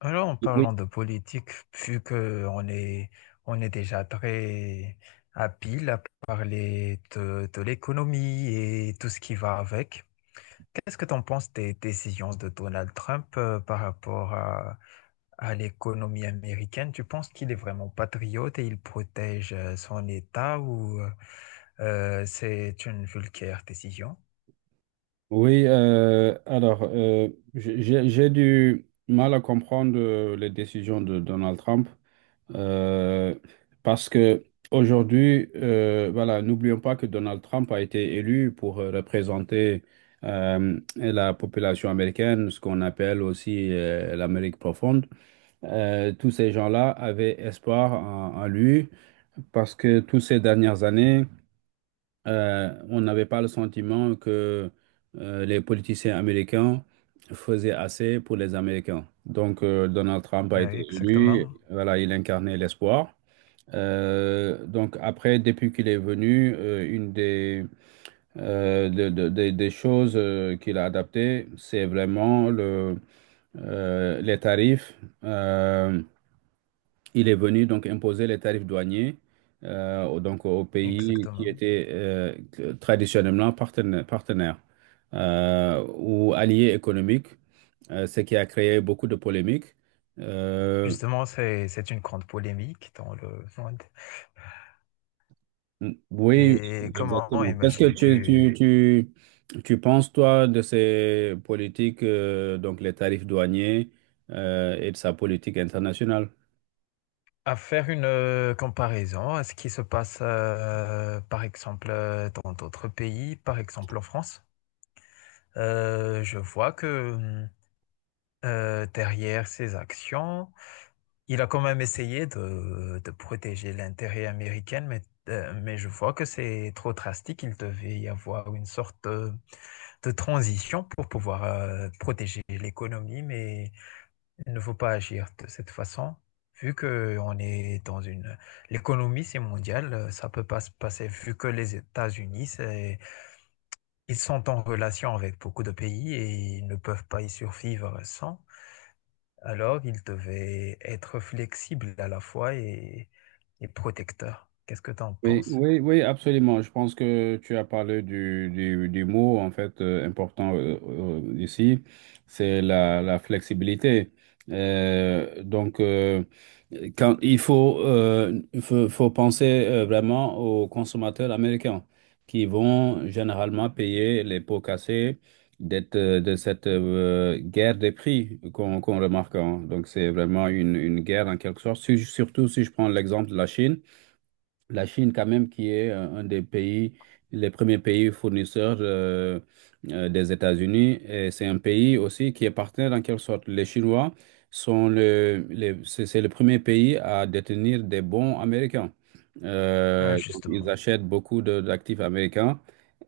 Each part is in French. Alors, en parlant Oui, de politique, vu que on est déjà très habile à parler de l'économie et tout ce qui va avec, qu'est-ce que tu en penses des décisions de Donald Trump par rapport à l'économie américaine? Tu penses qu'il est vraiment patriote et il protège son État ou c'est une vulgaire décision? oui. J'ai du mal à comprendre les décisions de Donald Trump, euh, parce que aujourd'hui, voilà, n'oublions pas que Donald Trump a été élu pour représenter la population américaine, ce qu'on appelle aussi l'Amérique profonde. Tous ces gens-là avaient espoir en en lui parce que toutes ces dernières années, on n'avait pas le sentiment que les politiciens américains faisaient assez pour les Américains. Donc, Donald Trump a été Oui, élu, exactement, voilà, il incarnait l'espoir. Donc après, depuis qu'il est venu, une des, de- des choses qu'il a adaptées, c'est vraiment les tarifs. Euh, il est venu donc imposer les tarifs douaniers, donc aux pays qui exactement. étaient traditionnellement partenaires, ou alliés économiques, ce qui a créé beaucoup de polémiques. Euh, Justement, c'est une grande polémique dans le monde. oui, Et comment exactement. Qu'est-ce que imagines-tu tu penses, toi, de ces politiques, donc les tarifs douaniers et de sa politique internationale? à faire une comparaison à ce qui se passe, par exemple, dans d'autres pays, par exemple en France? Je vois que derrière ses actions, il a quand même essayé de protéger l'intérêt américain, mais je vois que c'est trop drastique. Il devait y avoir une sorte de transition pour pouvoir protéger l'économie, mais il ne faut pas agir de cette façon, vu que on est dans une... L'économie, c'est mondial, ça peut pas se passer, vu que les États-Unis, c'est... ils sont en relation avec beaucoup de pays et ils ne peuvent pas y survivre sans. Alors, ils devaient être flexibles à la fois et protecteurs. Qu'est-ce que tu en Oui, penses? oui, oui, absolument. Je pense que tu as parlé du mot, en fait, important ici, c'est la flexibilité. Euh, donc, euh, quand il faut penser vraiment aux consommateurs américains qui vont généralement payer les pots cassés d'être, de cette guerre des prix qu'on remarque, hein. Donc, c'est vraiment une guerre en quelque sorte. Surtout si je prends l'exemple de la Chine. La Chine, quand même, qui est un des pays, les premiers pays fournisseurs des États-Unis. Et c'est un pays aussi qui est partenaire en quelque sorte. Les Chinois c'est le premier pays à détenir des bons américains. Ah, Donc, ils justement. achètent beaucoup d'actifs américains.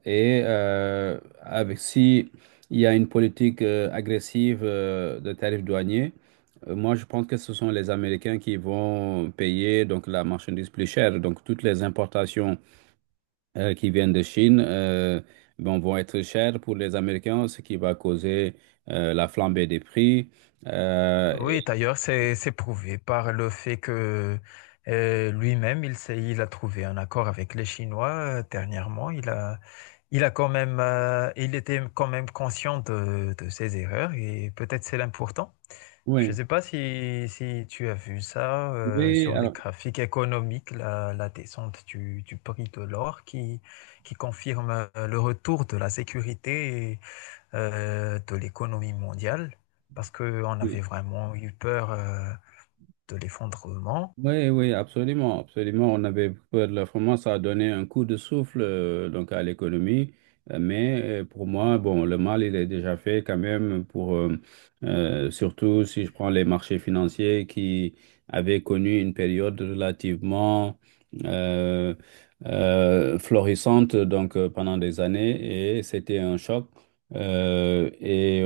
Et avec, si il y a une politique agressive de tarifs douaniers, moi, je pense que ce sont les Américains qui vont payer donc la marchandise plus chère. Donc, toutes les importations qui viennent de Chine, bon, vont être chères pour les Américains, ce qui va causer la flambée des prix. Euh, et- Oui, d'ailleurs, c'est prouvé par le fait que lui-même, il a trouvé un accord avec les Chinois dernièrement. Il a quand même, il était quand même conscient de ses erreurs et peut-être c'est l'important. Je oui, ne sais pas si, si tu as vu ça oui, sur les alors, graphiques économiques, la descente du prix de l'or qui confirme le retour de la sécurité de l'économie mondiale parce qu'on avait oui. vraiment eu peur de l'effondrement. Oui, oui, absolument, absolument. On avait peur de la France, ça a donné un coup de souffle donc à l'économie. Pour moi, bon, le mal il est déjà fait quand même pour surtout si je prends les marchés financiers qui avaient connu une période relativement euh, florissante pendant des années, et c'était un choc. Euh, et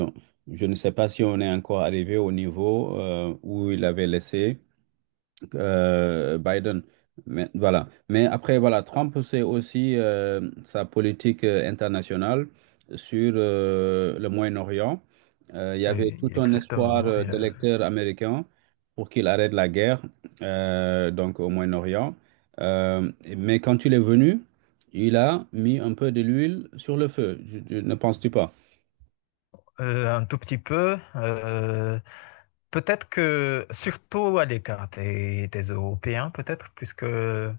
je ne sais pas si on est encore arrivé au niveau où il avait laissé Biden. Mais, voilà. Mais après, voilà, Trump, c'est aussi sa politique internationale sur le Moyen-Orient. Il y avait Oui, tout un espoir exactement. Et, d'électeurs américains pour qu'il arrête la guerre, donc au Moyen-Orient. Euh, mais quand il est venu, il a mis un peu de l'huile sur le feu. Ne penses-tu pas? Un tout petit peu. Peut-être que, surtout à l'écart des Européens, peut-être, puisque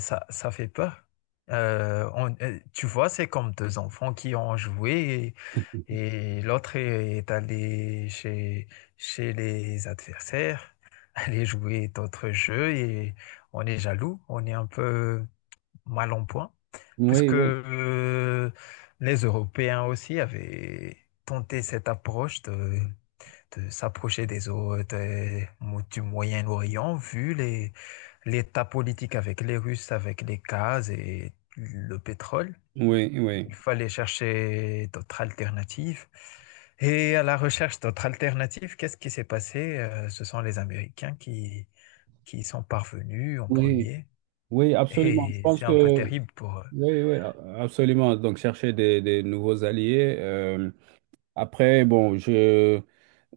ça, ça fait peur. Tu vois, c'est comme deux enfants qui ont joué et l'autre est allé chez, chez les adversaires, aller jouer d'autres jeux et on est jaloux, on est un peu mal en point, Oui, puisque oui, les Européens aussi avaient tenté cette approche de s'approcher des autres du Moyen-Orient, vu les, l'état politique avec les Russes, avec les gaz et le pétrole. oui, oui. Il fallait chercher d'autres alternatives. Et à la recherche d'autres alternatives, qu'est-ce qui s'est passé? Ce sont les Américains qui sont parvenus en Oui, premier. oui, absolument. Je Et pense c'est que un peu terrible pour eux. Oui, oui, absolument. Donc, chercher des nouveaux alliés. Après, bon,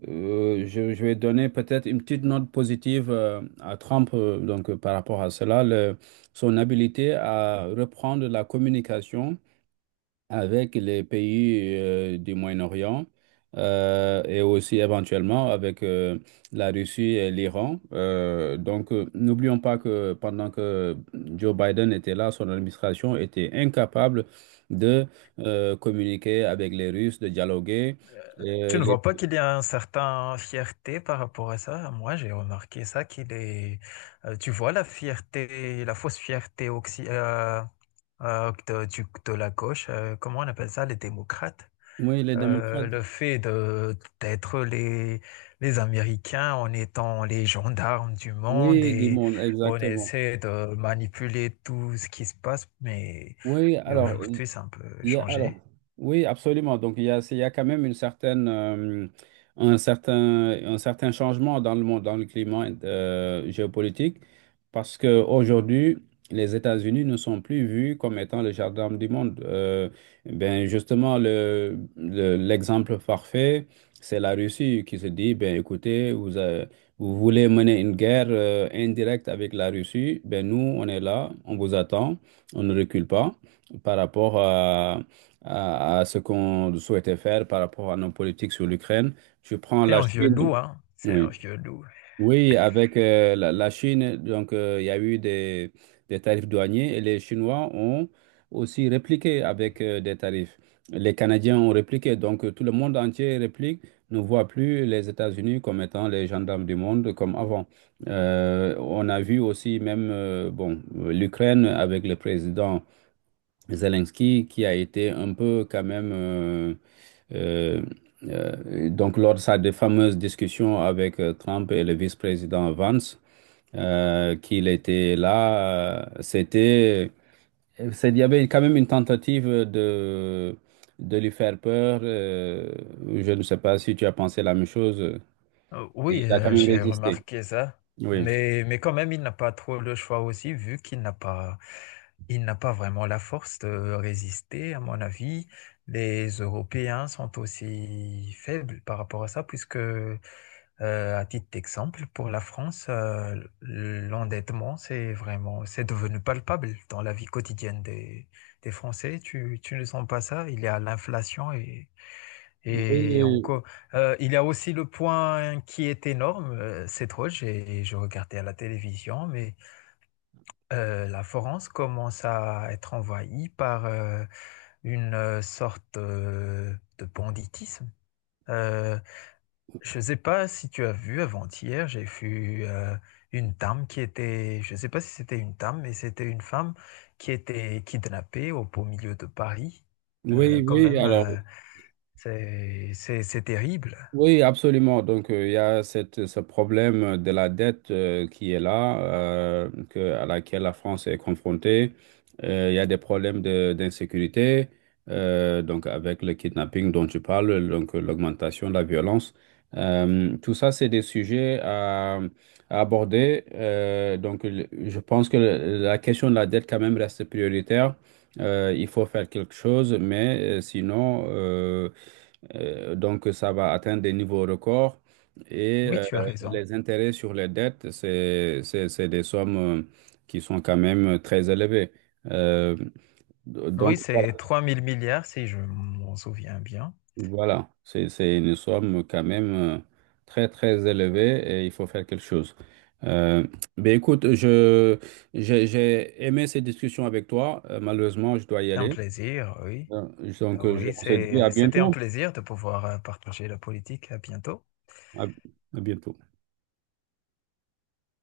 Je vais donner peut-être une petite note positive à Trump, par rapport à cela, son habilité à reprendre la communication avec les pays du Moyen-Orient et aussi éventuellement avec la Russie et l'Iran. N'oublions pas que pendant que Joe Biden était là, son administration était incapable de communiquer avec les Russes, de dialoguer. Tu Euh, ne les, vois pas qu'il y a un certain fierté par rapport à ça? Moi, j'ai remarqué ça, qu'il est... tu vois la fierté, la fausse fierté oxy- de, de la gauche, comment on appelle ça, les démocrates? oui, les démocrates. Le fait de d'être les Américains en étant les gendarmes du monde Oui, du et monde, on exactement. essaie de manipuler tout ce qui se passe, Oui, mais alors. aujourd'hui, c'est un peu Il y a- alors, changé. oui, absolument. Donc, il y a quand même une certaine, un certain, un certain changement dans le monde, dans le climat géopolitique, parce qu'aujourd'hui, les États-Unis ne sont plus vus comme étant le jardin du monde. Ben, justement, l'exemple parfait, c'est la Russie qui se dit: ben, écoutez, vous, vous voulez mener une guerre indirecte avec la Russie, ben, nous, on est là, on vous attend, on ne recule pas par rapport à ce qu'on souhaitait faire, par rapport à nos politiques sur l'Ukraine. Tu prends C'est la un vieux Chine. loup, hein? C'est un Oui, vieux loup. oui, avec la Chine, il y a eu des tarifs douaniers et les Chinois ont aussi répliqué avec des tarifs. Les Canadiens ont répliqué, tout le monde entier réplique, ne voit plus les États-Unis comme étant les gendarmes du monde comme avant. On a vu aussi même bon, l'Ukraine avec le président Zelensky qui a été un peu quand même, euh, lors de sa de fameuse discussion avec Trump et le vice-président Vance, qu'il était là, il y avait quand même une tentative de lui faire peur. Je ne sais pas si tu as pensé la même chose, et Oui, il a quand même j'ai résisté. remarqué ça, Oui, mais quand même, il n'a pas trop le choix aussi, vu qu'il n'a pas, il n'a pas vraiment la force de résister, à mon avis. Les Européens sont aussi faibles par rapport à ça, puisque, à titre d'exemple, pour la France, l'endettement, c'est devenu palpable dans la vie quotidienne des Français. Tu ne sens pas ça? Il y a l'inflation et oui, encore, il y a aussi le point qui est énorme, je regardais à la télévision, mais la France commence à être envahie par une sorte de banditisme. Euh, je ne sais pas si tu as vu avant-hier, j'ai vu une dame qui était, je ne sais pas si c'était une dame, mais c'était une femme qui était kidnappée au beau milieu de Paris. Oui, Quand oui, même, alors. C'est terrible. Oui, absolument. Donc, il y a cette, ce problème de la dette qui est là, à laquelle la France est confrontée. Il y a des problèmes d'insécurité, donc avec le kidnapping dont tu parles, l'augmentation de la violence. Tout ça, c'est des sujets à aborder. Je pense que la question de la dette quand même reste prioritaire. Il faut faire quelque chose, sinon, ça va atteindre des niveaux records. Et Oui, euh, tu as raison. les intérêts sur les dettes, c'est des sommes qui sont quand même très élevées. Euh, Oui, c'est voilà, 3 000 milliards, si je m'en souviens bien. voilà. C'est une somme quand même très, très élevée et il faut faire quelque chose. Euh, ben écoute, j'ai aimé ces discussions avec toi. Malheureusement, je dois y C'est un aller. plaisir, oui. Euh, Oui, on se dit à c'est, c'était un bientôt. plaisir de pouvoir partager la politique. À bientôt. À à bientôt.